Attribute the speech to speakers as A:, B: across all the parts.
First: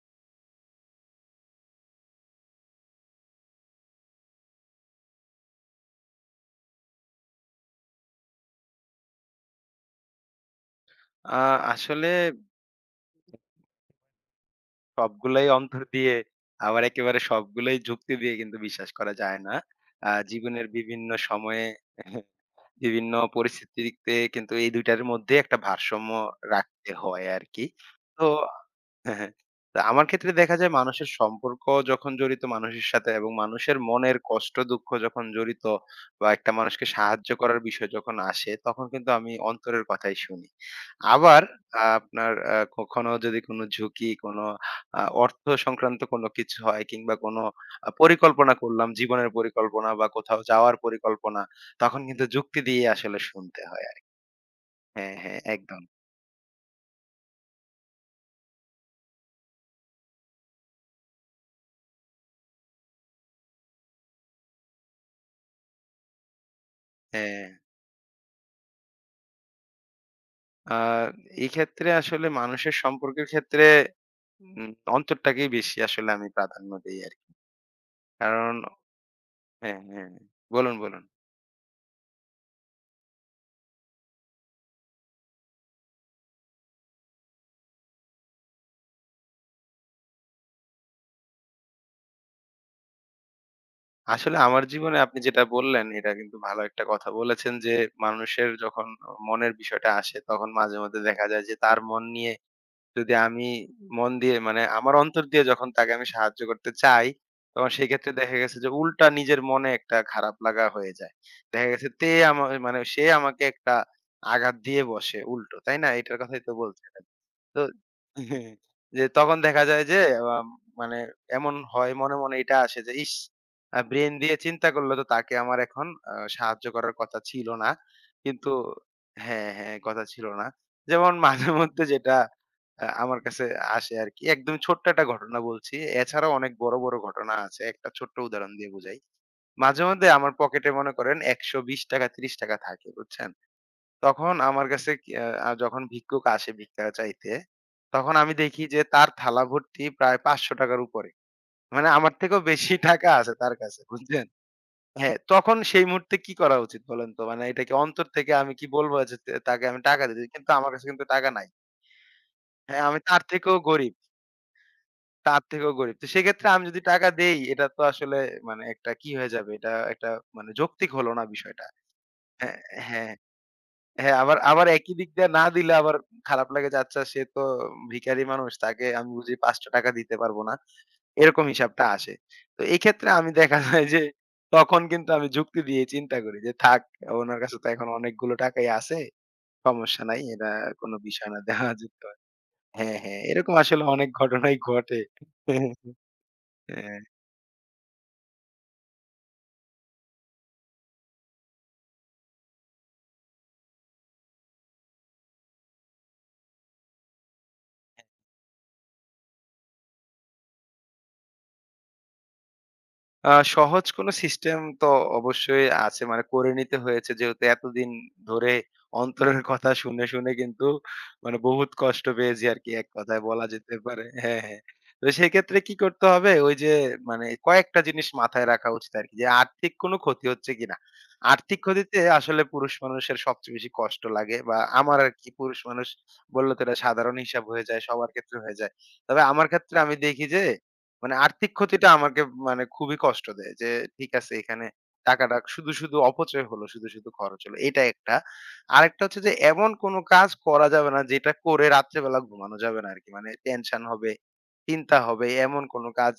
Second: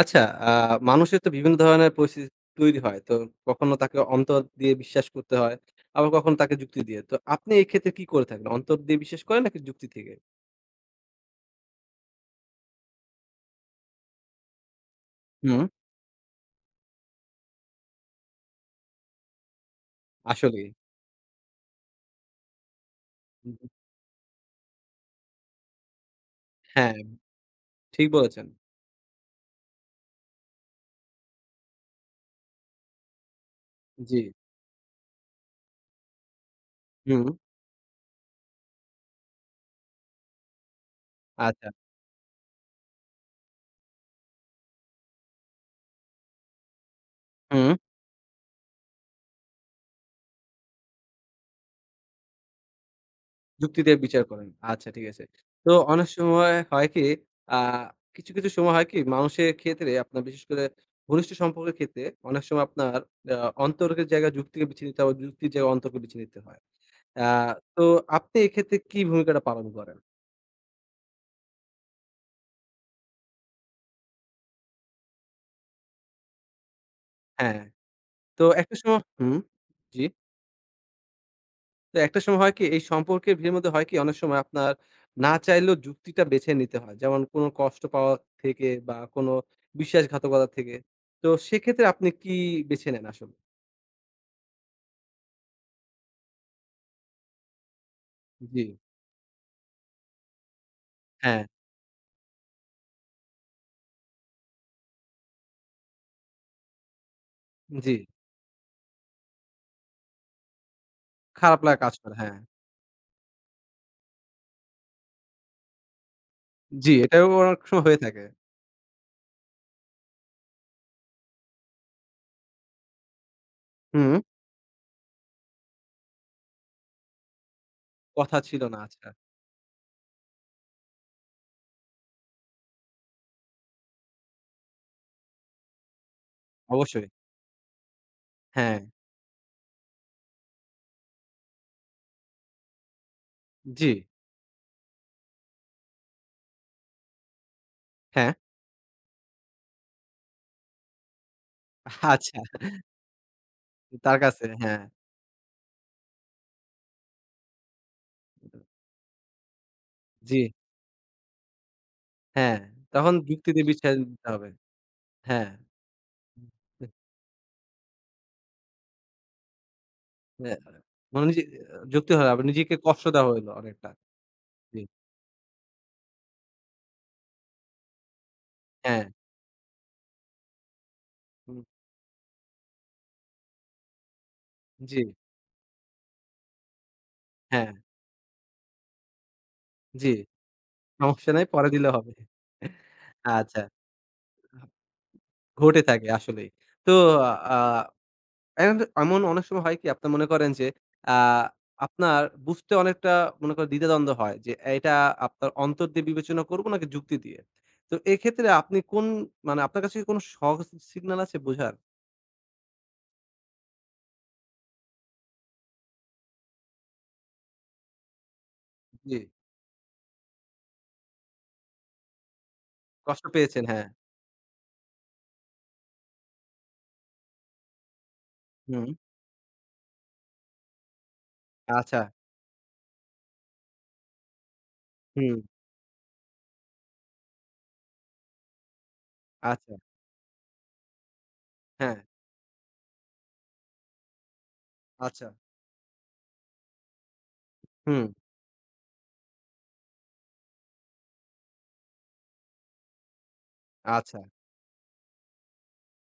A: আচ্ছা, মানুষের তো বিভিন্ন ধরনের পরিস্থিতি তৈরি হয়। তো কখনো তাকে অন্তর দিয়ে বিশ্বাস করতে হয়, আবার কখনো তাকে যুক্তি দিয়ে। তো আপনি এই ক্ষেত্রে কি করে থাকেন? অন্তর দিয়ে বিশ্বাস করেন নাকি যুক্তি থেকে?
B: আ আসলে সবগুলাই
A: হুম,
B: অন্তর দিয়ে, আবার একেবারে সবগুলোই যুক্তি দিয়ে কিন্তু বিশ্বাস করা যায় না। জীবনের
A: আসলেই।
B: বিভিন্ন সময়ে বিভিন্ন
A: উহু,
B: পরিস্থিতিতে কিন্তু এই ২ টার মধ্যে একটা ভারসাম্য রাখতে
A: হ্যাঁ,
B: হয় আরকি।
A: ঠিক
B: তো
A: বলেছেন।
B: হ্যাঁ, হ্যাঁ। তা আমার ক্ষেত্রে দেখা যায় মানুষের সম্পর্ক যখন জড়িত মানুষের সাথে, এবং মানুষের মনের
A: জি,
B: কষ্ট দুঃখ যখন জড়িত বা একটা মানুষকে
A: হুম,
B: সাহায্য করার বিষয় যখন আসে তখন কিন্তু আমি অন্তরের কথাই শুনি। আবার
A: আচ্ছা,
B: আপনার কখনো যদি কোনো ঝুঁকি, কোনো অর্থ সংক্রান্ত কোনো কিছু হয়, কিংবা কোনো
A: হুম,
B: পরিকল্পনা করলাম, জীবনের পরিকল্পনা বা কোথাও যাওয়ার পরিকল্পনা, তখন কিন্তু যুক্তি দিয়ে আসলে শুনতে
A: যুক্তি
B: হয়
A: দিয়ে
B: আরকি।
A: বিচার করেন। আচ্ছা, ঠিক
B: হ্যাঁ,
A: আছে।
B: হ্যাঁ,
A: তো
B: একদম।
A: অনেক সময় হয় কি, আ কিছু, কিছু সময় হয় কি মানুষের ক্ষেত্রে আপনার বিশেষ করে ঘনিষ্ঠ সম্পর্কের ক্ষেত্রে অনেক সময় আপনার আ অন্তর্কের জায়গায় যুক্তিকে বেছে নিতে হয়, আবার যুক্তির জায়গায় অন্তর্কে বেছে নিতে হয়। আ
B: হ্যাঁ।
A: তো আপনি এক্ষেত্রে কি ভূমিকাটা পালন করেন?
B: আ এই ক্ষেত্রে আসলে মানুষের সম্পর্কের ক্ষেত্রে উম অন্তরটাকেই বেশি আসলে আমি প্রাধান্য দেই আরকি।
A: হ্যাঁ, তো
B: কারণ
A: একটা সময় হুম,
B: হ্যাঁ,
A: জি।
B: হ্যাঁ। বলুন, বলুন।
A: তো একটা সময় হয় কি এই সম্পর্কের ভিড়ের মধ্যে হয় কি অনেক সময় আপনার না চাইলেও যুক্তিটা বেছে নিতে হয়। যেমন কোনো কষ্ট পাওয়া থেকে বা কোনো বিশ্বাসঘাতকতা থেকে। তো সেক্ষেত্রে আপনি কি বেছে নেন আসলে?
B: আসলে আমার জীবনে আপনি যেটা বললেন এটা কিন্তু ভালো একটা কথা বলেছেন যে, মানুষের
A: জি,
B: যখন মনের বিষয়টা আসে তখন মাঝে মধ্যে দেখা
A: হ্যাঁ,
B: যায় যে তার মন নিয়ে যদি আমি মন দিয়ে, মানে আমার অন্তর দিয়ে যখন তাকে আমি সাহায্য করতে চাই, তখন
A: জি।
B: সেক্ষেত্রে দেখা গেছে যে উল্টা নিজের মনে একটা খারাপ লাগা হয়ে যায়।
A: খারাপ
B: দেখা
A: লাগা
B: গেছে
A: কাজ
B: তে
A: করে, হ্যাঁ।
B: মানে সে আমাকে একটা আঘাত দিয়ে বসে উল্টো, তাই না? এটার কথাই তো
A: জি,
B: বলছিলেন।
A: এটাও অনেক
B: তো
A: সময় হয়ে থাকে।
B: হ্যাঁ, যে তখন দেখা যায় যে আম মানে এমন হয়, মনে এটা আসে যে ইস! ব্রেইন
A: হুম,
B: দিয়ে চিন্তা করলে তো তাকে আমার এখন সাহায্য করার কথা ছিল না।
A: কথা
B: কিন্তু
A: ছিল না, আচ্ছা।
B: হ্যাঁ, হ্যাঁ, কথা ছিল না। যেমন মাঝে মধ্যে যেটা আমার কাছে আসে আরকি। একদম ছোট্ট একটা ঘটনা বলছি। এছাড়াও অনেক বড়, বড়
A: অবশ্যই।
B: ঘটনা আছে। একটা ছোট্ট উদাহরণ দিয়ে
A: হ্যাঁ,
B: বুঝাই। মাঝে মধ্যে আমার পকেটে মনে করেন ৳১২০ ৳৩০ থাকে, বুঝছেন?
A: জি,
B: তখন আমার কাছে কি যখন ভিক্ষুক আসে ভিক্ষা চাইতে, তখন
A: হ্যাঁ।
B: আমি দেখি যে তার থালা ভর্তি প্রায় ৳৫০০ র উপরে। মানে আমার
A: আচ্ছা,
B: থেকেও বেশি টাকা আছে তার কাছে,
A: তার
B: বুঝলেন?
A: কাছে, হ্যাঁ,
B: হ্যাঁ, তখন সেই মুহূর্তে কি করা উচিত বলেন তো? মানে এটা কি অন্তর থেকে আমি কি বলব যে তাকে আমি টাকা দিয়ে দিই?
A: জি।
B: কিন্তু আমার কাছে কিন্তু টাকা নাই।
A: হ্যাঁ,
B: হ্যাঁ, আমি
A: তখন
B: তার
A: যুক্তি
B: থেকেও
A: দিয়ে
B: গরিব।
A: বিছায় দিতে হবে।
B: তার
A: হ্যাঁ।
B: থেকেও গরিব। তো সেক্ষেত্রে আমি যদি টাকা দেই এটা তো আসলে মানে একটা কি হয়ে যাবে? এটা একটা মানে
A: অ্যা
B: যৌক্তিক হলো না
A: মানে নিজে
B: বিষয়টা।
A: যুক্তি হয় আবার
B: হ্যাঁ,
A: নিজেকে কষ্ট
B: হ্যাঁ,
A: দেওয়া হইলো অনেকটা।
B: হ্যাঁ, আবার আবার
A: জি।
B: একই দিক দিয়ে না দিলে আবার খারাপ লাগে যে আচ্ছা সে তো ভিখারি মানুষ, তাকে
A: হ্যাঁ।
B: আমি বুঝি ৳৫০০ দিতে পারব না। এরকম
A: হুম,
B: হিসাবটা আসে। তো এই ক্ষেত্রে আমি দেখা যায় যে তখন
A: জি।
B: কিন্তু আমি যুক্তি দিয়ে চিন্তা করি যে, থাক, ওনার কাছে তো
A: হ্যাঁ,
B: এখন অনেকগুলো টাকাই আছে। সমস্যা
A: জি।
B: নাই। এটা কোনো বিষয়
A: সমস্যা
B: না,
A: নাই পরে
B: দেওয়া
A: দিলে
B: যেতে
A: হবে।
B: পারে। হ্যাঁ, হ্যাঁ, এরকম
A: আচ্ছা।
B: আসলে অনেক ঘটনাই ঘটে।
A: ঘটে থাকে আসলেই। তো
B: হ্যাঁ।
A: আ এন্ড এমন অনেক সময় হয় কি আপনি মনে করেন যে আ আপনার বুঝতে অনেকটা মনে করেন দ্বিধাদ্বন্দ্ব হয় যে এটা আপনার অন্তর দিয়ে বিবেচনা করবো নাকি যুক্তি দিয়ে। তো এক্ষেত্রে আপনি কোন মানে আপনার কাছে কি কোন সহজ সিগন্যাল আছে বোঝার?
B: সহজ কোনো সিস্টেম তো অবশ্যই আছে। মানে করে নিতে হয়েছে যেহেতু এতদিন ধরে
A: জি,
B: অন্তরের কথা শুনে কিন্তু মানে বহুত কষ্ট পেয়েছি আরকি, এক কথায়
A: কষ্ট
B: বলা
A: পেয়েছেন,
B: যেতে
A: হ্যাঁ।
B: পারে। হ্যাঁ, হ্যাঁ। তো সেক্ষেত্রে কি করতে হবে? ওই যে মানে কয়েকটা জিনিস মাথায় রাখা
A: হুম,
B: উচিত আরকি যে আর্থিক কোনো ক্ষতি হচ্ছে কিনা। আর্থিক ক্ষতিতে
A: আচ্ছা,
B: আসলে পুরুষ মানুষের সবচেয়ে বেশি কষ্ট লাগে, বা আমার আরকি,
A: হুম,
B: পুরুষ মানুষ বললে তো এটা সাধারণ হিসাব হয়ে যায়, সবার ক্ষেত্রে হয়ে যায়। তবে আমার
A: আচ্ছা,
B: ক্ষেত্রে আমি দেখি যে মানে আর্থিক ক্ষতিটা
A: হ্যাঁ,
B: আমাকে মানে খুবই কষ্ট দেয় যে ঠিক আছে এখানে
A: আচ্ছা,
B: টাকাটা শুধু শুধু অপচয় হলো, শুধু শুধু খরচ হলো, এটা
A: হুম,
B: একটা, আরেকটা হচ্ছে যে এমন কোনো কাজ করা যাবে না যেটা করে রাত্রেবেলা ঘুমানো যাবে না আর কি, মানে টেনশন হবে,
A: আচ্ছা,
B: চিন্তা হবে এমন কোনো কাজ,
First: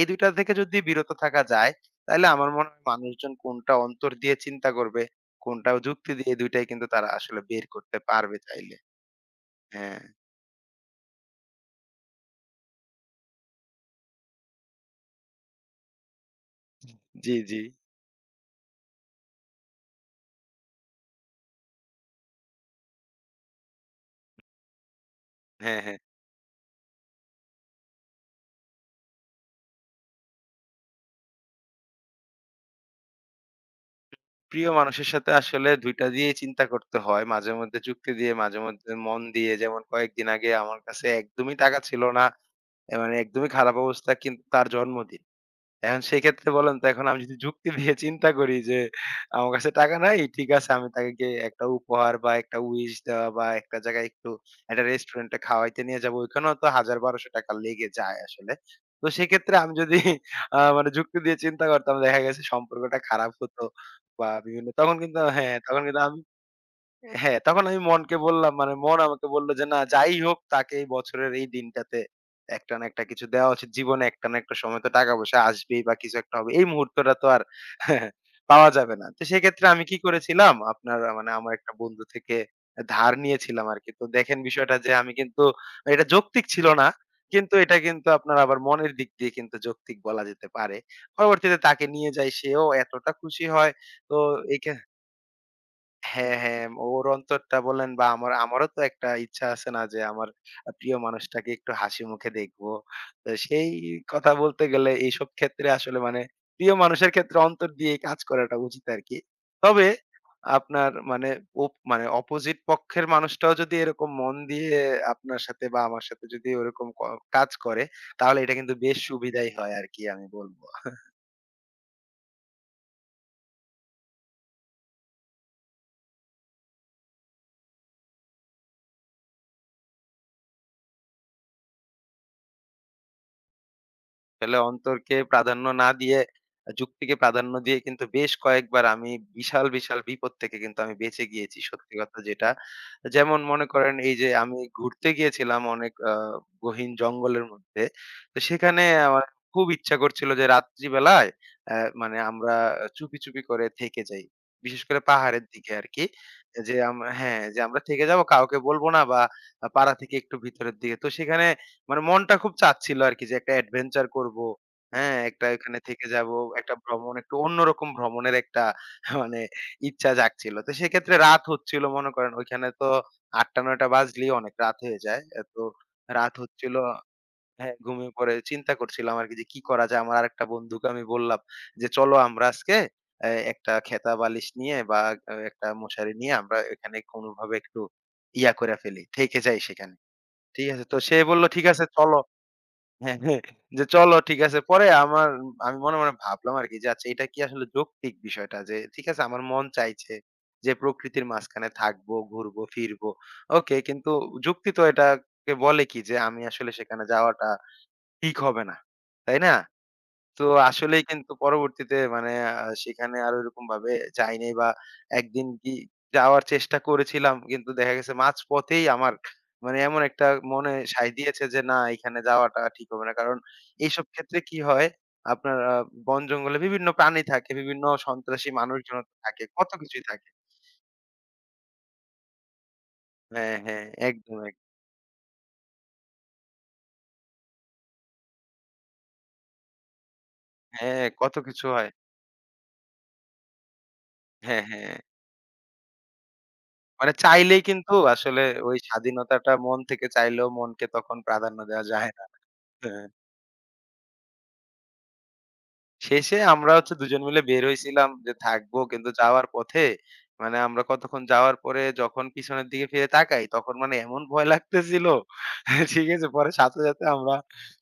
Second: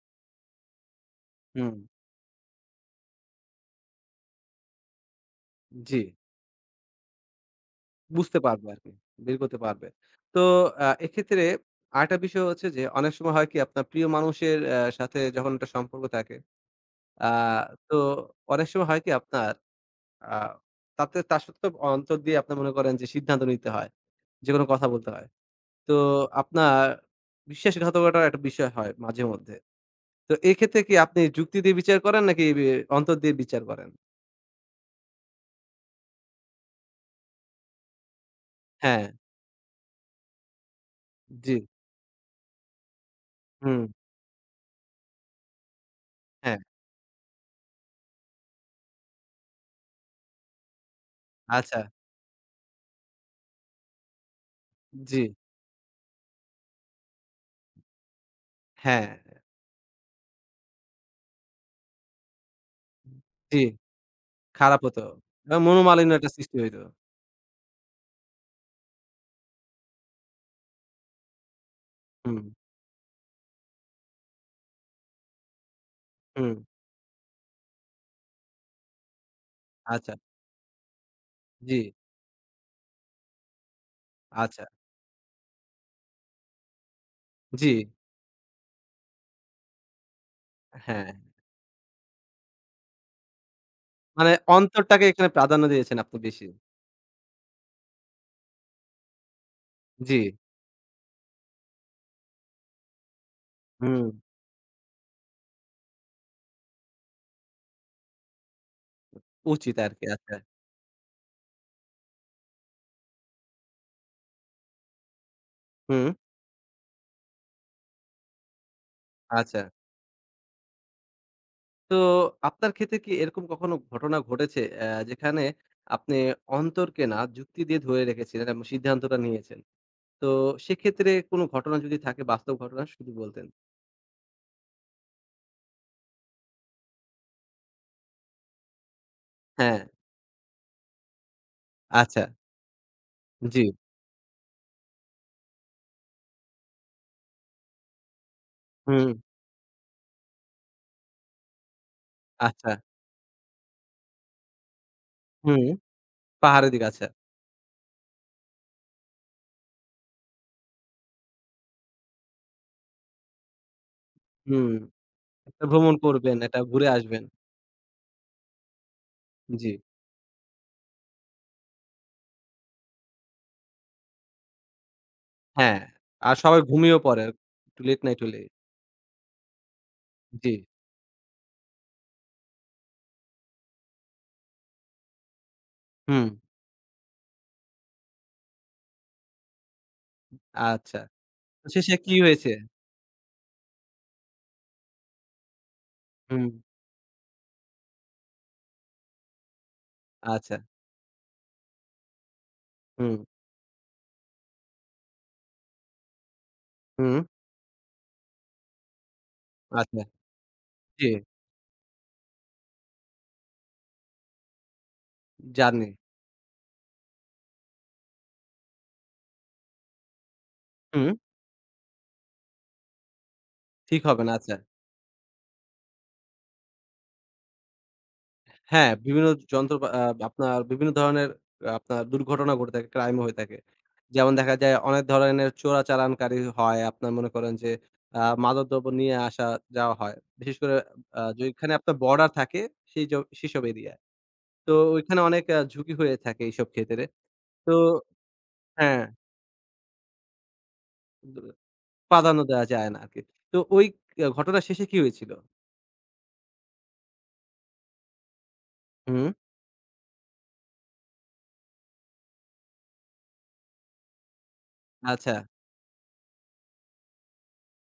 B: এই দুইটা থেকে যদি বিরত থাকা যায়
A: হুম,
B: তাহলে আমার মনে হয় মানুষজন কোনটা অন্তর দিয়ে চিন্তা করবে, কোনটা
A: জি,
B: যুক্তি দিয়ে, দুইটাই কিন্তু তারা আসলে বের করতে পারবে
A: বুঝতে পারবে
B: চাইলে।
A: আরকি, বের করতে পারবে।
B: হ্যাঁ।
A: তো এক্ষেত্রে আরেকটা বিষয় হচ্ছে যে, অনেক সময় হয় কি আপনার প্রিয় মানুষের সাথে যখন একটা সম্পর্ক থাকে,
B: জি, জি।
A: হুম। তো অনেক সময় হয় কি আপনার আ তাতে তার সত্ত্বেও অন্তর দিয়ে আপনার মনে করেন যে সিদ্ধান্ত নিতে হয়, যেকোনো কথা বলতে হয়।
B: হ্যাঁ,
A: তো
B: হ্যাঁ।
A: আপনার বিশ্বাসঘাতকতার একটা বিষয় হয় মাঝে মধ্যে। তো এক্ষেত্রে কি আপনি যুক্তি দিয়ে বিচার করেন নাকি অন্তর দিয়ে বিচার করেন?
B: প্রিয় মানুষের সাথে আসলে ২ টা দিয়েই চিন্তা করতে হয়। মাঝে মধ্যে যুক্তি দিয়ে, মাঝে মধ্যে
A: হ্যাঁ,
B: মন দিয়ে। যেমন কয়েকদিন আগে আমার কাছে
A: জি,
B: একদমই টাকা ছিল না। এ মানে একদমই খারাপ
A: হুম,
B: অবস্থা, কিন্তু তার জন্মদিন। এখন সেক্ষেত্রে
A: হ্যাঁ,
B: বলেন তো এখন আমি যদি যুক্তি দিয়ে চিন্তা করি যে আমার কাছে টাকা নাই, ঠিক আছে আমি তাকে গিয়ে একটা
A: আচ্ছা,
B: উপহার বা একটা উইশ দেওয়া বা একটা জায়গায় একটু একটা
A: জি,
B: রেস্টুরেন্টে খাওয়াইতে নিয়ে যাবো। ওইখানেও তো ৳১,০০০-১,২০০ লেগে যায় আসলে। তো
A: হ্যাঁ,
B: সেক্ষেত্রে আমি যদি মানে যুক্তি দিয়ে চিন্তা করতাম দেখা গেছে সম্পর্কটা খারাপ হতো,
A: জি,
B: বা বিভিন্ন
A: খারাপ
B: তখন
A: হতো।
B: কিন্তু হ্যাঁ, তখন কিন্তু
A: মনোমালিন্য
B: আমি
A: একটা সৃষ্টি হইতো।
B: হ্যাঁ, তখন আমি মনকে বললাম, মানে মন আমাকে বলল যে, "না, যাই হোক তাকে এই বছরের এই দিনটাতে
A: হুম,
B: একটা না একটা কিছু দেওয়া উচিত। জীবনে একটা না একটা সময় তো টাকা-পয়সা আসবেই বা কিছু একটা হবে।
A: হুম,
B: এই মুহূর্তটা তো আর পাওয়া যাবে না।" তো সেক্ষেত্রে আমি কি
A: আচ্ছা,
B: করেছিলাম আপনার মানে আমার একটা
A: জি,
B: বন্ধু থেকে ধার নিয়েছিলাম আরকি। তো দেখেন
A: আচ্ছা,
B: বিষয়টা যে আমি কিন্তু এটা যৌক্তিক ছিল না। কিন্তু
A: জি,
B: এটা কিন্তু আপনার আবার মনের দিক দিয়ে কিন্তু যৌক্তিক বলা যেতে পারে।
A: হ্যাঁ।
B: পরবর্তীতে তাকে নিয়ে যাই, সেও এতটা খুশি হয়। তো
A: মানে
B: এক্ষে
A: অন্তরটাকে এখানে প্রাধান্য দিয়েছেন আপনি
B: হ্যাঁ,
A: বেশি।
B: হ্যাঁ। ওর অন্তরটা বলেন বা আমার, আমারও তো একটা ইচ্ছা আছে না যে
A: জি,
B: আমার প্রিয় মানুষটাকে একটু হাসি মুখে দেখবো। তো সেই
A: হুম,
B: কথা বলতে গেলে এইসব ক্ষেত্রে আসলে মানে প্রিয় মানুষের ক্ষেত্রে অন্তর দিয়ে কাজ করাটা উচিত আরকি।
A: উচিত
B: তবে
A: আরকি। আচ্ছা,
B: আপনার মানে মানে অপোজিট পক্ষের মানুষটাও যদি এরকম মন দিয়ে আপনার সাথে বা আমার
A: হুম,
B: সাথে যদি ওরকম কাজ করে তাহলে এটা কিন্তু বেশ সুবিধাই
A: আচ্ছা।
B: হয় আরকি, আমি বলব।
A: তো আপনার ক্ষেত্রে কি এরকম কখনো ঘটনা ঘটেছে যেখানে আপনি অন্তরকে না যুক্তি দিয়ে ধরে রেখেছিলেন এবং সিদ্ধান্তটা নিয়েছেন? তো সেক্ষেত্রে কোনো ঘটনা যদি থাকে বাস্তব ঘটনা শুধু বলতেন।
B: আসলে অন্তরকে প্রাধান্য না দিয়ে যুক্তিকে প্রাধান্য দিয়ে কিন্তু বেশ কয়েকবার আমি বিশাল,
A: হ্যাঁ,
B: বিশাল বিপদ থেকে কিন্তু আমি বেঁচে গিয়েছি, সত্যি কথা
A: আচ্ছা।
B: যেটা। যেমন
A: জি।
B: মনে করেন এই যে আমি ঘুরতে গিয়েছিলাম অনেক গহীন জঙ্গলের মধ্যে। তো সেখানে
A: হুম,
B: আমার খুব ইচ্ছা করছিল যে রাত্রিবেলায় মানে আমরা
A: আচ্ছা।
B: চুপি, চুপি করে থেকে যাই। বিশেষ করে পাহাড়ের
A: হুম,
B: দিকে আরকি।
A: পাহাড়ের
B: যে
A: দিকে আচ্ছা।
B: আমরা হ্যাঁ, যে আমরা থেকে যাবো, কাউকে বলব না বা পাড়া থেকে একটু ভিতরের দিকে। তো সেখানে মানে মনটা খুব চাচ্ছিল আরকি যে একটা অ্যাডভেঞ্চার করব।
A: হুম,
B: হ্যাঁ, একটা
A: একটা
B: এখানে
A: ভ্রমণ
B: থেকে যাব,
A: করবেন, একটা
B: একটা
A: ঘুরে
B: ভ্রমণ,
A: আসবেন।
B: একটু অন্যরকম ভ্রমণের একটা মানে
A: জি,
B: ইচ্ছা জাগছিল। তো সেক্ষেত্রে রাত হচ্ছিল, মনে করেন ওইখানে তো ৮ঃ০০-৯ঃ০০ বাজলেই অনেক রাত হয়ে যায়। এ তো
A: হ্যাঁ।
B: রাত
A: আর সবাই
B: হচ্ছিল,
A: ঘুমিয়েও পড়ে।
B: হ্যাঁ,
A: একটু লেট
B: ঘুমিয়ে
A: নাইট
B: পড়ে
A: হলে।
B: চিন্তা করছিলাম আরকি যে কি করা যায়? আমার আরেকটা
A: জি,
B: বন্ধুকে আমি বললাম যে, "চলো আমরা আজকে এ একটা খেতা বালিশ নিয়ে বা একটা মশারি
A: হুম,
B: নিয়ে আমরা এখানে কোনভাবে একটু ইয়া কইরা ফেলি, থেকে যাই সেখানে।" ঠিক আছে? তো
A: আচ্ছা।
B: সে বলল, "ঠিক
A: তো
B: আছে
A: শেষে কি
B: চলো।"
A: হয়েছে?
B: হ্যাঁ, হ্যাঁ। যে চলো ঠিক আছে। পরে আমার, আমি মনে
A: হুম,
B: ভাবলাম আরকি যে আচ্ছা এটা কি আসলে যৌক্তিক বিষয়টা যে ঠিক আছে আমার মন চাইছে
A: আচ্ছা।
B: যে প্রকৃতির মাঝখানে থাকবো, ঘুরবো, ফিরবো।
A: হুম,
B: ওকে, কিন্তু যুক্তি তো এটাকে বলে কি যে আমি আসলে সেখানে
A: হুম,
B: যাওয়াটা ঠিক হবে না। তাই না?
A: আচ্ছা।
B: তো আসলেই
A: জি,
B: কিন্তু পরবর্তীতে মানে সেখানে আর ওইরকমভাবে যাই নাই, বা একদিন কি
A: জার্নি।
B: যাওয়ার চেষ্টা করেছিলাম। কিন্তু দেখা গেছে মাঝপথেই আমার মানে এমন একটা মনে সায়
A: হুম,
B: দিয়েছে যে, না, এখানে যাওয়াটা ঠিক হবে না। কারণ
A: ঠিক
B: এইসব
A: হবে না।
B: ক্ষেত্রে
A: আচ্ছা।
B: কি হয় আপনার বন জঙ্গলে বিভিন্ন প্রাণী থাকে, বিভিন্ন সন্ত্রাসী
A: হ্যাঁ,
B: মানুষজন
A: বিভিন্ন
B: থাকে, কত
A: যন্ত্র আ
B: কিছুই থাকে।
A: আপনার বিভিন্ন ধরনের আপনার দুর্ঘটনা ঘটে থাকে, ক্রাইম হয়ে
B: হ্যাঁ,
A: থাকে।
B: হ্যাঁ,
A: যেমন
B: একদম,
A: দেখা
B: একদম।
A: যায় অনেক ধরনের চোরাচালানকারী হয়। আপনার মনে করেন যে মাদকদ্রব্য নিয়ে আসা যাওয়া হয়। বিশেষ করে
B: হ্যাঁ, কত কিছু
A: যেখানে
B: হয়।
A: আপনার বর্ডার থাকে সেই জ সেসব এরিয়ায়।
B: হ্যাঁ,
A: তো
B: হ্যাঁ।
A: ওইখানে অনেক ঝুঁকি হয়ে থাকে এইসব ক্ষেত্রে।
B: মানে চাইলেই
A: তো
B: কিন্তু আসলে ওই
A: হ্যাঁ,
B: স্বাধীনতাটা মন থেকে চাইলেও মনকে তখন
A: দ
B: প্রাধান্য দেওয়া যায় না।
A: প্রাধান্য দেওয়া যায় না
B: হ্যাঁ।
A: আরকি। তো ওই ঘটনার শেষে কি হয়েছিল?
B: শেষে আমরা হচ্ছে দুজন মিলে বের হইছিলাম যে থাকবো। কিন্তু
A: হুম।
B: যাওয়ার পথে মানে আমরা কতক্ষণ যাওয়ার পরে যখন পিছনের দিকে ফিরে তাকাই তখন মানে এমন ভয় লাগতেছিল।
A: আচ্ছা,
B: ঠিক আছে? পরে সাথে, সাথে আমরা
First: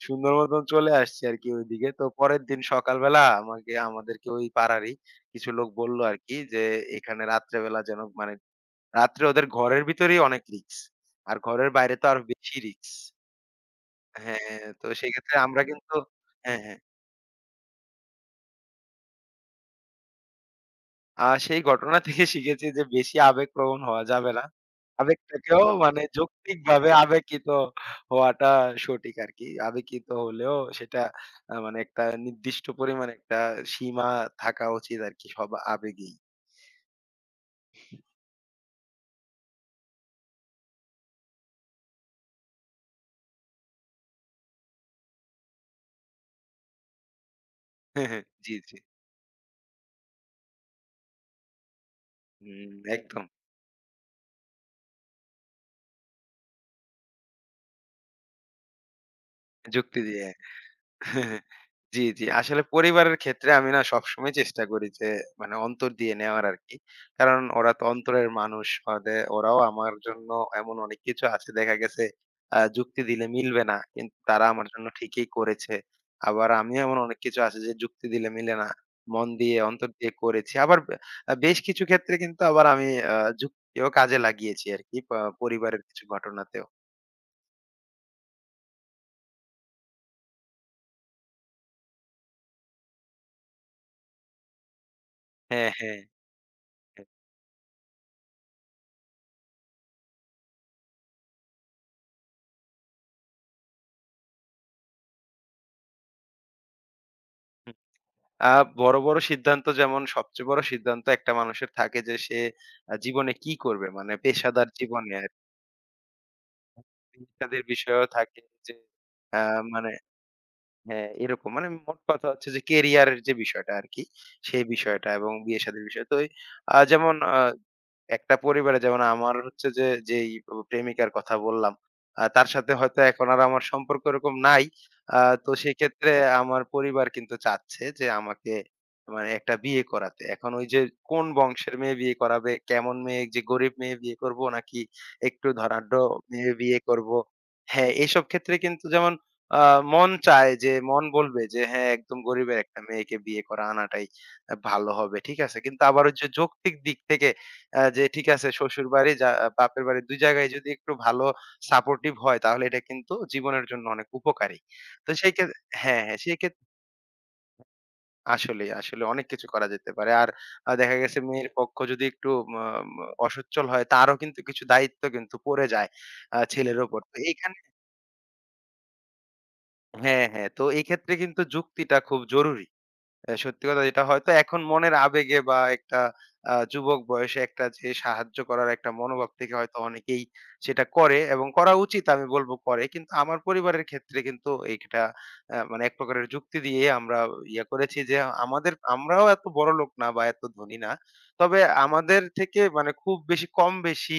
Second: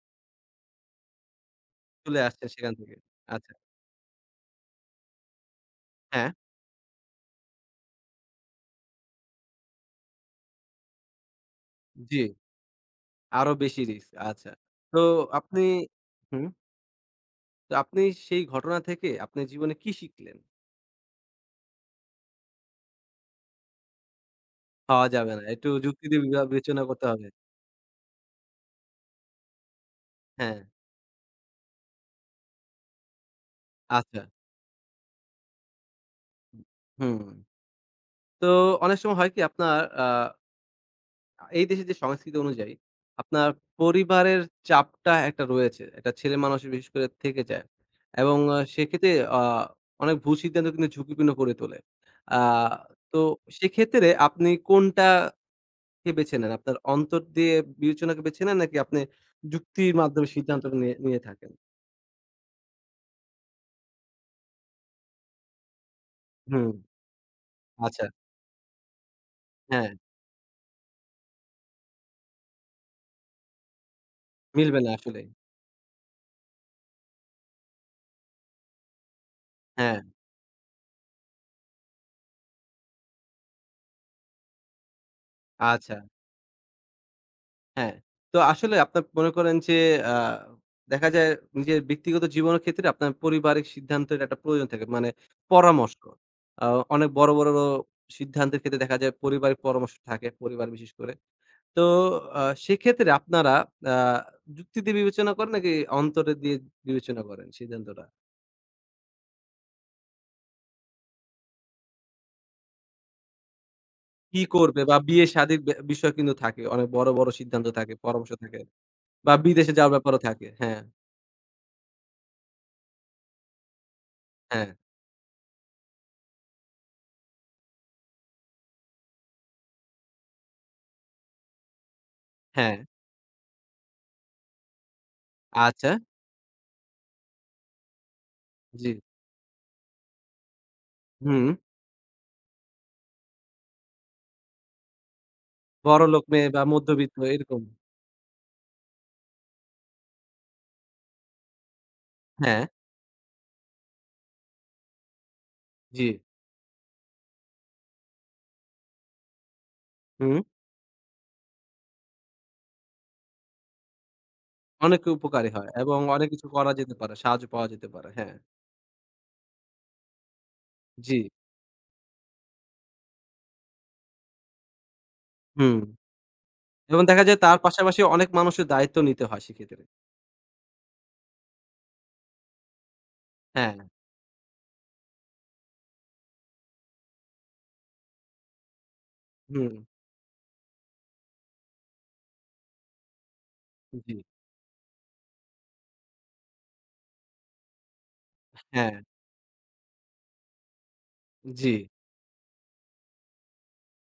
B: সুন্দর মতন চলে আসছি আরকি ওইদিকে। তো
A: চলে
B: পরের
A: আসছেন
B: দিন
A: সেখান থেকে।
B: সকালবেলা
A: আচ্ছা,
B: আমাকে, আমাদেরকে ওই পাড়ারই কিছু লোক বলল
A: হ্যাঁ,
B: আরকি যে, "এখানে রাত্রেবেলা যেন মানে রাত্রে ওদের ঘরের ভিতরেই অনেক রিস্ক। আর ঘরের বাইরে তো
A: জি।
B: আরো বেশি রিস্ক।"
A: আরো বেশি রিস্ক।
B: হ্যাঁ,
A: আচ্ছা।
B: তো
A: তো
B: সেক্ষেত্রে আমরা
A: আপনি
B: কিন্তু
A: হুম।
B: হ্যাঁ, হ্যাঁ।
A: তো আপনি সেই ঘটনা থেকে আপনার জীবনে কি শিখলেন?
B: সেই ঘটনা থেকে শিখেছি যে বেশি আবেগপ্রবণ হওয়া যাবে না।
A: খাওয়া যাবে না।
B: আবেগটাকেও
A: একটু
B: মানে
A: যুক্তি দিয়ে বিবেচনা
B: যৌক্তিকভাবে
A: করতে হবে।
B: আবেগকৃত হওয়াটা সঠিক আরকি। আবেগকৃত হলেও
A: হ্যাঁ,
B: সেটা মানে একটা নির্দিষ্ট পরিমাণে একটা সীমা
A: আচ্ছা।
B: থাকা উচিত আরকি, সব আবেগেই।
A: হুম। তো অনেক সময় হয় কি আপনার আ এই দেশে যে সংস্কৃতি অনুযায়ী আপনার পরিবারের চাপটা একটা রয়েছে। একটা ছেলে মানুষের বিশেষ করে থেকে যায়। এবং
B: জি, জি।
A: সেক্ষেত্রে আ অনেক ভুল সিদ্ধান্ত কিন্তু ঝুঁকিপূর্ণ করে তোলে। আ
B: হুম,
A: তো
B: একদম।
A: সেক্ষেত্রে আপনি কোনটা কে বেছে নেন? আপনার অন্তর দিয়ে বিবেচনাকে বেছে নেন নাকি আপনি যুক্তির
B: যুক্তি দিয়ে।
A: মাধ্যমে সিদ্ধান্তটা নিয়ে নিয়ে
B: হ্যাঁ,
A: থাকেন?
B: জি, জি। আসলে পরিবারের ক্ষেত্রে আমি না সবসময় চেষ্টা করি যে মানে অন্তর দিয়ে নেওয়ার
A: হুম,
B: আরকি। কারণ ওরা তো
A: আচ্ছা।
B: অন্তরের মানুষ। ওরাও
A: হ্যাঁ,
B: আমার জন্য এমন অনেক কিছু আছে দেখা গেছে যুক্তি দিলে মিলবে না। কিন্তু তারা আমার
A: মিলবে
B: জন্য
A: না
B: ঠিকই
A: আসলেই।
B: করেছে। আবার আমিও এমন অনেক কিছু আছে যে যুক্তি দিলে মিলে না। মন দিয়ে, অন্তর
A: হ্যাঁ,
B: দিয়ে করেছি। আবার বে আ বেশ কিছু ক্ষেত্রে কিন্তু আবার আমি আ যুক্তিও কাজে লাগিয়েছি আরকি, পরিবারের
A: আচ্ছা,
B: কিছু ঘটনাতেও।
A: হ্যাঁ। তো আসলে আপনার মনে করেন যে আ দেখা যায় নিজের ব্যক্তিগত জীবনের ক্ষেত্রে আপনার পারিবারিক সিদ্ধান্তের একটা প্রয়োজন থাকে। মানে
B: হ্যাঁ, হ্যাঁ,
A: পরামর্শ। আ
B: হ্যাঁ।
A: অনেক বড়, বড় সিদ্ধান্তের ক্ষেত্রে দেখা যায় পারিবারিক পরামর্শ থাকে, পরিবার বিশেষ করে। তো সেক্ষেত্রে আপনারা আ যুক্তি দিয়ে বিবেচনা করেন নাকি অন্তর দিয়ে বিবেচনা করেন সিদ্ধান্তটা?
B: আ বড়, বড় সিদ্ধান্ত, যেমন সবচেয়ে বড় সিদ্ধান্ত একটা মানুষের থাকে যে সে জীবনে কি করবে? মানে
A: কি
B: পেশাদার
A: করবে বা
B: জীবনে আরকি।
A: বিয়ে-শাদির বিষয় কিন্তু থাকে। অনেক বড়, বড়
B: পেশাদের
A: সিদ্ধান্ত থাকে,
B: বিষয়ও
A: পরামর্শ
B: থাকে
A: থাকে
B: যে
A: বা
B: আ
A: বিদেশে
B: মানে
A: যাওয়ার ব্যাপারও থাকে। হ্যাঁ,
B: হ্যাঁ, এরকম মানে মোট কথা হচ্ছে যে কেরিয়ারের যে বিষয়টা আরকি, সেই
A: হ্যাঁ,
B: বিষয়টা এবং বিয়ে-শাদির বিষয়। তো ওই যেমন একটা পরিবারে যেমন আমার হচ্ছে যে, যেই প্রেমিকার কথা বললাম, তার সাথে
A: হ্যাঁ।
B: হয়তো এখন আর আমার সম্পর্ক ওরকম নাই। আ তো
A: আচ্ছা,
B: সেক্ষেত্রে আমার পরিবার কিন্তু চাচ্ছে যে আমাকে
A: জি।
B: মানে একটা বিয়ে করাতে। এখন ওই যে কোন
A: হুম।
B: বংশের মেয়ে বিয়ে করাবে, কেমন মেয়ে, যে গরিব মেয়ে বিয়ে করব নাকি একটু ধনাঢ্য
A: বড়লোক মেয়ে
B: মেয়ে
A: বা
B: বিয়ে করব।
A: মধ্যবিত্ত এরকম।
B: হ্যাঁ, এসব ক্ষেত্রে কিন্তু যেমন আ মন চায়, যে মন বলবে যে হ্যাঁ, একদম গরিবের
A: হ্যাঁ,
B: একটা মেয়েকে বিয়ে করা আনাটাই ভালো হবে। ঠিক আছে? কিন্তু আবার
A: জি।
B: ওই যে যৌক্তিক দিক থেকে যে ঠিক আছে শ্বশুরবাড়ি যা, বাপের বাড়ি ২
A: হুম।
B: জায়গায় যদি একটু ভালো সাপোর্টিভ হয় তাহলে এটা কিন্তু জীবনের জন্য অনেক উপকারী।
A: অনেক
B: তো সেই
A: উপকারী
B: ক্ষেত্রে
A: হয় এবং
B: হ্যাঁ, হ্যাঁ,
A: অনেক
B: সেই
A: কিছু
B: ক্ষেত্রে
A: করা যেতে পারে, সাহায্য পাওয়া যেতে পারে। হ্যাঁ,
B: আসলেই, আসলে অনেক কিছু করা যেতে পারে। আর দেখা
A: জি।
B: গেছে মেয়ের পক্ষ যদি একটু মা মা অসচ্ছল হয় তারও কিন্তু কিছু দায়িত্ব কিন্তু পড়ে
A: হুম।
B: যায় ছেলের উপর।
A: এবং
B: তো
A: দেখা যায়
B: এইখানে
A: তার পাশাপাশি অনেক মানুষের দায়িত্ব নিতে হয় সেক্ষেত্রে।
B: হ্যাঁ, হ্যাঁ। তো এই ক্ষেত্রে কিন্তু যুক্তিটা খুব জরুরি। সত্যি
A: হ্যাঁ,
B: কথা, যেটা হয়তো এখন মনের আবেগে বা একটা যুবক বয়সে, একটা যে সাহায্য করার একটা মনোভাব থেকে
A: হুম,
B: হয়তো অনেকেই সেটা করে এবং করা উচিত, আমি বলব করে। কিন্তু আমার পরিবারের
A: জি।
B: ক্ষেত্রে কিন্তু এটা মানে এক প্রকারের যুক্তি দিয়ে আমরা ইয়ে করেছি যে আমাদের,
A: হ্যাঁ,
B: আমরাও এত বড়লোক না বা এত ধনী না। তবে
A: জি,
B: আমাদের থেকে মানে খুব বেশি কম বেশি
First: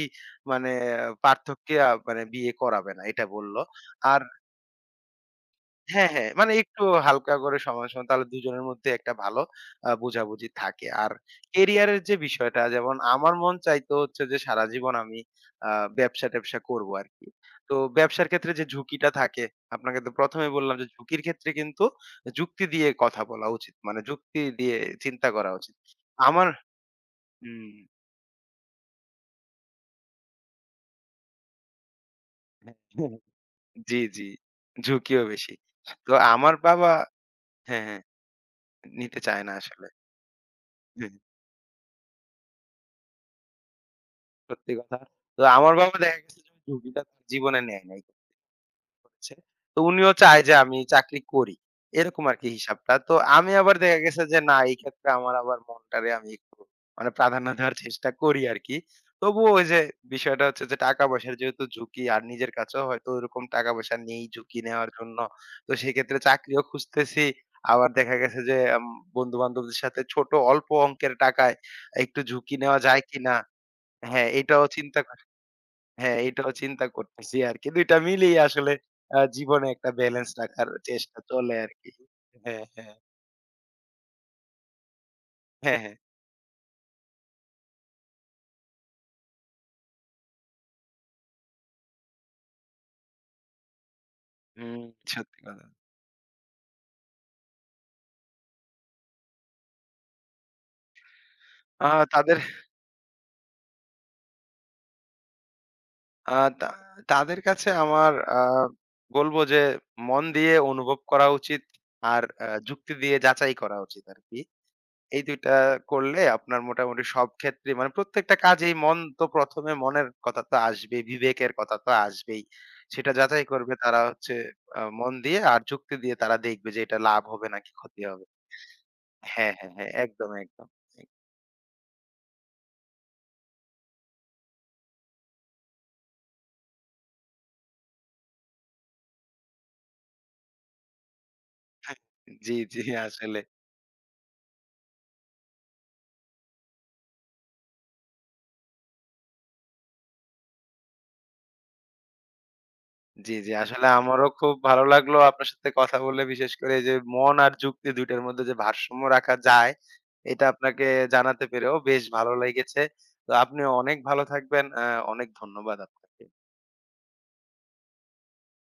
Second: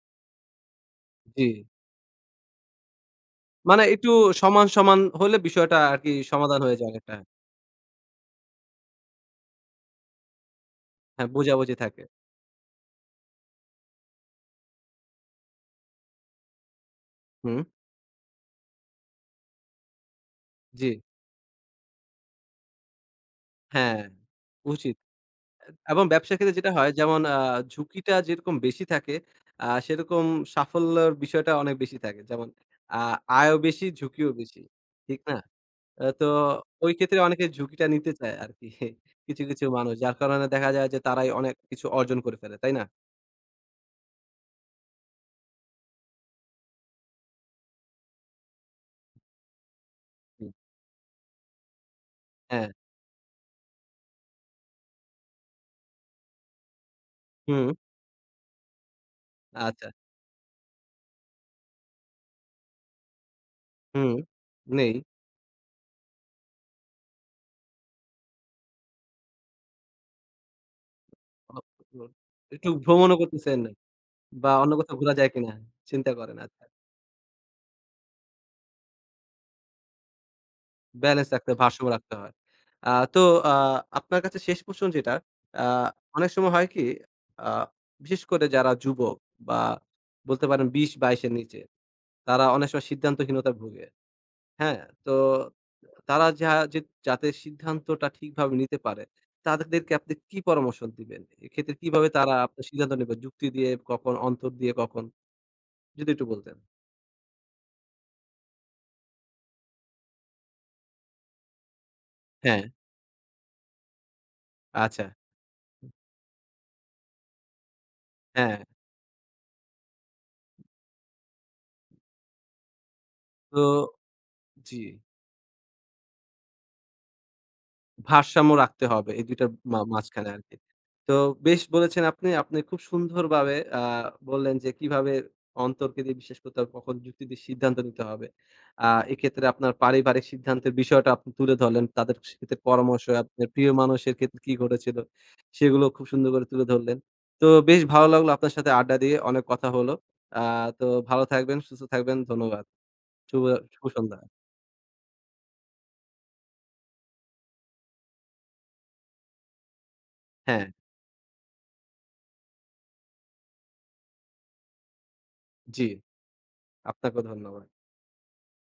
B: মানে আহ,
A: জি।
B: পার্থক্যে মানে বিয়ে করাবে না এটা বলল।
A: মানে একটু
B: আর
A: সমান, সমান হলে বিষয়টা
B: হ্যাঁ,
A: আরকি
B: হ্যাঁ। মানে
A: সমাধান হয়ে
B: একটু
A: যায় অনেকটা।
B: হালকা করে সময়, সময় তাহলে দুজনের মধ্যে একটা ভালো বোঝাবুঝি থাকে। আর
A: হ্যাঁ, বোঝাবুঝি
B: ক্যারিয়ারের
A: থাকে।
B: যে বিষয়টা, যেমন আমার মন চাইতো হচ্ছে যে সারা জীবন আমি আ ব্যবসা-ট্যাবসা করব আরকি।
A: হুম।
B: তো ব্যবসার ক্ষেত্রে যে ঝুঁকিটা থাকে, আপনাকে তো ১ম এই বললাম যে
A: জি,
B: ঝুঁকির ক্ষেত্রে কিন্তু যুক্তি দিয়ে কথা বলা উচিত। মানে
A: হ্যাঁ,
B: যুক্তি দিয়ে
A: উচিত।
B: চিন্তা করা উচিত।
A: এবং ব্যবসার
B: আমার
A: ক্ষেত্রে যেটা হয় যেমন
B: হুম।
A: ঝুঁকিটা যেরকম বেশি থাকে, সেরকম সাফল্যের বিষয়টা অনেক বেশি থাকে। যেমন আ আয়ও বেশি,
B: জি, জি।
A: ঝুঁকিও বেশি। ঠিক
B: ঝুঁকিও
A: না?
B: বেশি। তো
A: তো
B: আমার বাবা
A: ওই ক্ষেত্রে অনেকে
B: হ্যাঁ,
A: ঝুঁকিটা
B: হ্যাঁ।
A: নিতে চায় আরকি
B: নিতে
A: কিছু,
B: চায় না
A: কিছু
B: আসলে।
A: মানুষ। যার কারণে দেখা যায় যে তারাই অনেক কিছু অর্জন করে ফেলে। তাই না?
B: সত্যি কথা। তো আমার বাবা দেখা গেছে যে ঝুঁকিটা তার জীবনে নেয় নাই। হচ্ছে। তো উনিও চায়
A: হুম।
B: যে আমি চাকরি করি। এরকম আরকি
A: হ্যাঁ,
B: হিসাবটা। তো আমি আবার দেখা গেছে যে না, এই ক্ষেত্রে আমার আবার মনটারে আমি একটু মানে প্রাধান্য
A: হুম,
B: দেওয়ার চেষ্টা করি আরকি। তবুও ওই যে
A: আচ্ছা,
B: বিষয়টা হচ্ছে যে টাকা-পয়সার যেহেতু ঝুঁকি, আর নিজের কাছেও হয়তো ওরকম টাকা-পয়সা
A: হুম,
B: নেই ঝুঁকি নেওয়ার
A: নেই।
B: জন্য। তো সেক্ষেত্রে চাকরিও খুঁজতেছি। আবার দেখা গেছে যে বন্ধু-বান্ধবদের সাথে ছোট অল্প অঙ্কের টাকায় একটু ঝুঁকি
A: একটু
B: নেওয়া যায়
A: ভ্রমণও
B: কিনা?
A: করতেছেন না,
B: হ্যাঁ,
A: বা
B: এটাও
A: অন্য কোথাও
B: চিন্তা
A: ঘোরা যায় কিনা চিন্তা
B: হ্যাঁ,
A: করেন।
B: এটাও
A: আচ্ছা।
B: চিন্তা করতেছি আরকি। ২ টা মিলিয়ে আসলে জীবনে একটা ব্যালেন্স রাখার চেষ্টা
A: ব্যালেন্স রাখতে
B: চলে
A: হয়,
B: আরকি।
A: ভারসাম্য রাখতে হয়।
B: হ্যাঁ, হ্যাঁ।
A: তো আ আপনার কাছে শেষ প্রশ্ন যেটা, আ
B: হ্যাঁ, হ্যাঁ।
A: অনেক সময় হয় কি আ বিশেষ করে যারা যুবক বা বলতে পারেন ২০-২২ এর নিচে, তারা অনেক সময় সিদ্ধান্তহীনতায় ভোগে। হ্যাঁ?
B: হুম,
A: তো
B: সত্যি কথা।
A: তারা যে যাতে সিদ্ধান্তটা ঠিকভাবে নিতে পারে, তাদেরকে আপনি কি পরামর্শ দিবেন? এক্ষেত্রে
B: আ
A: কিভাবে তারা
B: তাদের
A: আপনার সিদ্ধান্ত নেবে? যুক্তি দিয়ে কখন, অন্তর দিয়ে কখন? যদি একটু
B: আ
A: বলতেন।
B: তা তাদের কাছে আমার বলব যে মন দিয়ে অনুভব করা উচিত। আর
A: হ্যাঁ,
B: যুক্তি দিয়ে যাচাই করা উচিত আরকি।
A: আচ্ছা।
B: এই ২ টা করলে আপনার মোটামুটি সব ক্ষেত্রেই মানে প্রত্যেকটা
A: হ্যাঁ,
B: কাজেই মন, তো ১ম এ মনের কথা তো আসবেই, বিবেকের কথা তো আসবেই। সেটা যাচাই
A: তো
B: করবে তারা হচ্ছে
A: জি।
B: মন দিয়ে আর যুক্তি দিয়ে, তারা দেখবে যে এটা লাভ হবে নাকি ক্ষতি হবে।
A: ভারসাম্য রাখতে হবে এই ২ টার
B: হ্যাঁ, হ্যাঁ, হ্যাঁ। একদম,
A: মাঝখানে আরকি।
B: একদম।
A: তো বেশ বলেছেন আপনি। আপনি খুব সুন্দরভাবে বললেন যে কিভাবে অন্তরকে দিয়ে বিশ্বাস করতে হবে, কখন যুক্তি দিয়ে সিদ্ধান্ত নিতে হবে। আ এক্ষেত্রে আপনার পারিবারিক সিদ্ধান্তের বিষয়টা আপনি তুলে ধরলেন। তাদের
B: জি,
A: সেক্ষেত্রে
B: জি,
A: পরামর্শ,
B: আসলে।
A: আপনার প্রিয় মানুষের ক্ষেত্রে কি ঘটেছিল সেগুলো খুব সুন্দর করে তুলে ধরলেন। তো বেশ ভালো লাগলো আপনার সাথে আড্ডা দিয়ে অনেক কথা হলো। আ তো ভালো থাকবেন, সুস্থ থাকবেন। ধন্যবাদ।
B: জি,
A: শুভ
B: জি। আসলে
A: শুভ সন্ধ্যা।
B: আমারও খুব ভালো লাগলো আপনার সাথে কথা বলে। বিশেষ করে এই যে মন আর যুক্তি ২ টার মধ্যে যে ভারসাম্য রাখা যায়, এটা
A: হ্যাঁ,
B: আপনাকে জানাতে পেরেও বেশ ভালো লেগেছে। তো আপনি অনেক ভালো থাকবেন। অনেক ধন্যবাদ
A: জি।
B: আপনাকে।
A: আপনাকেও ধন্যবাদ।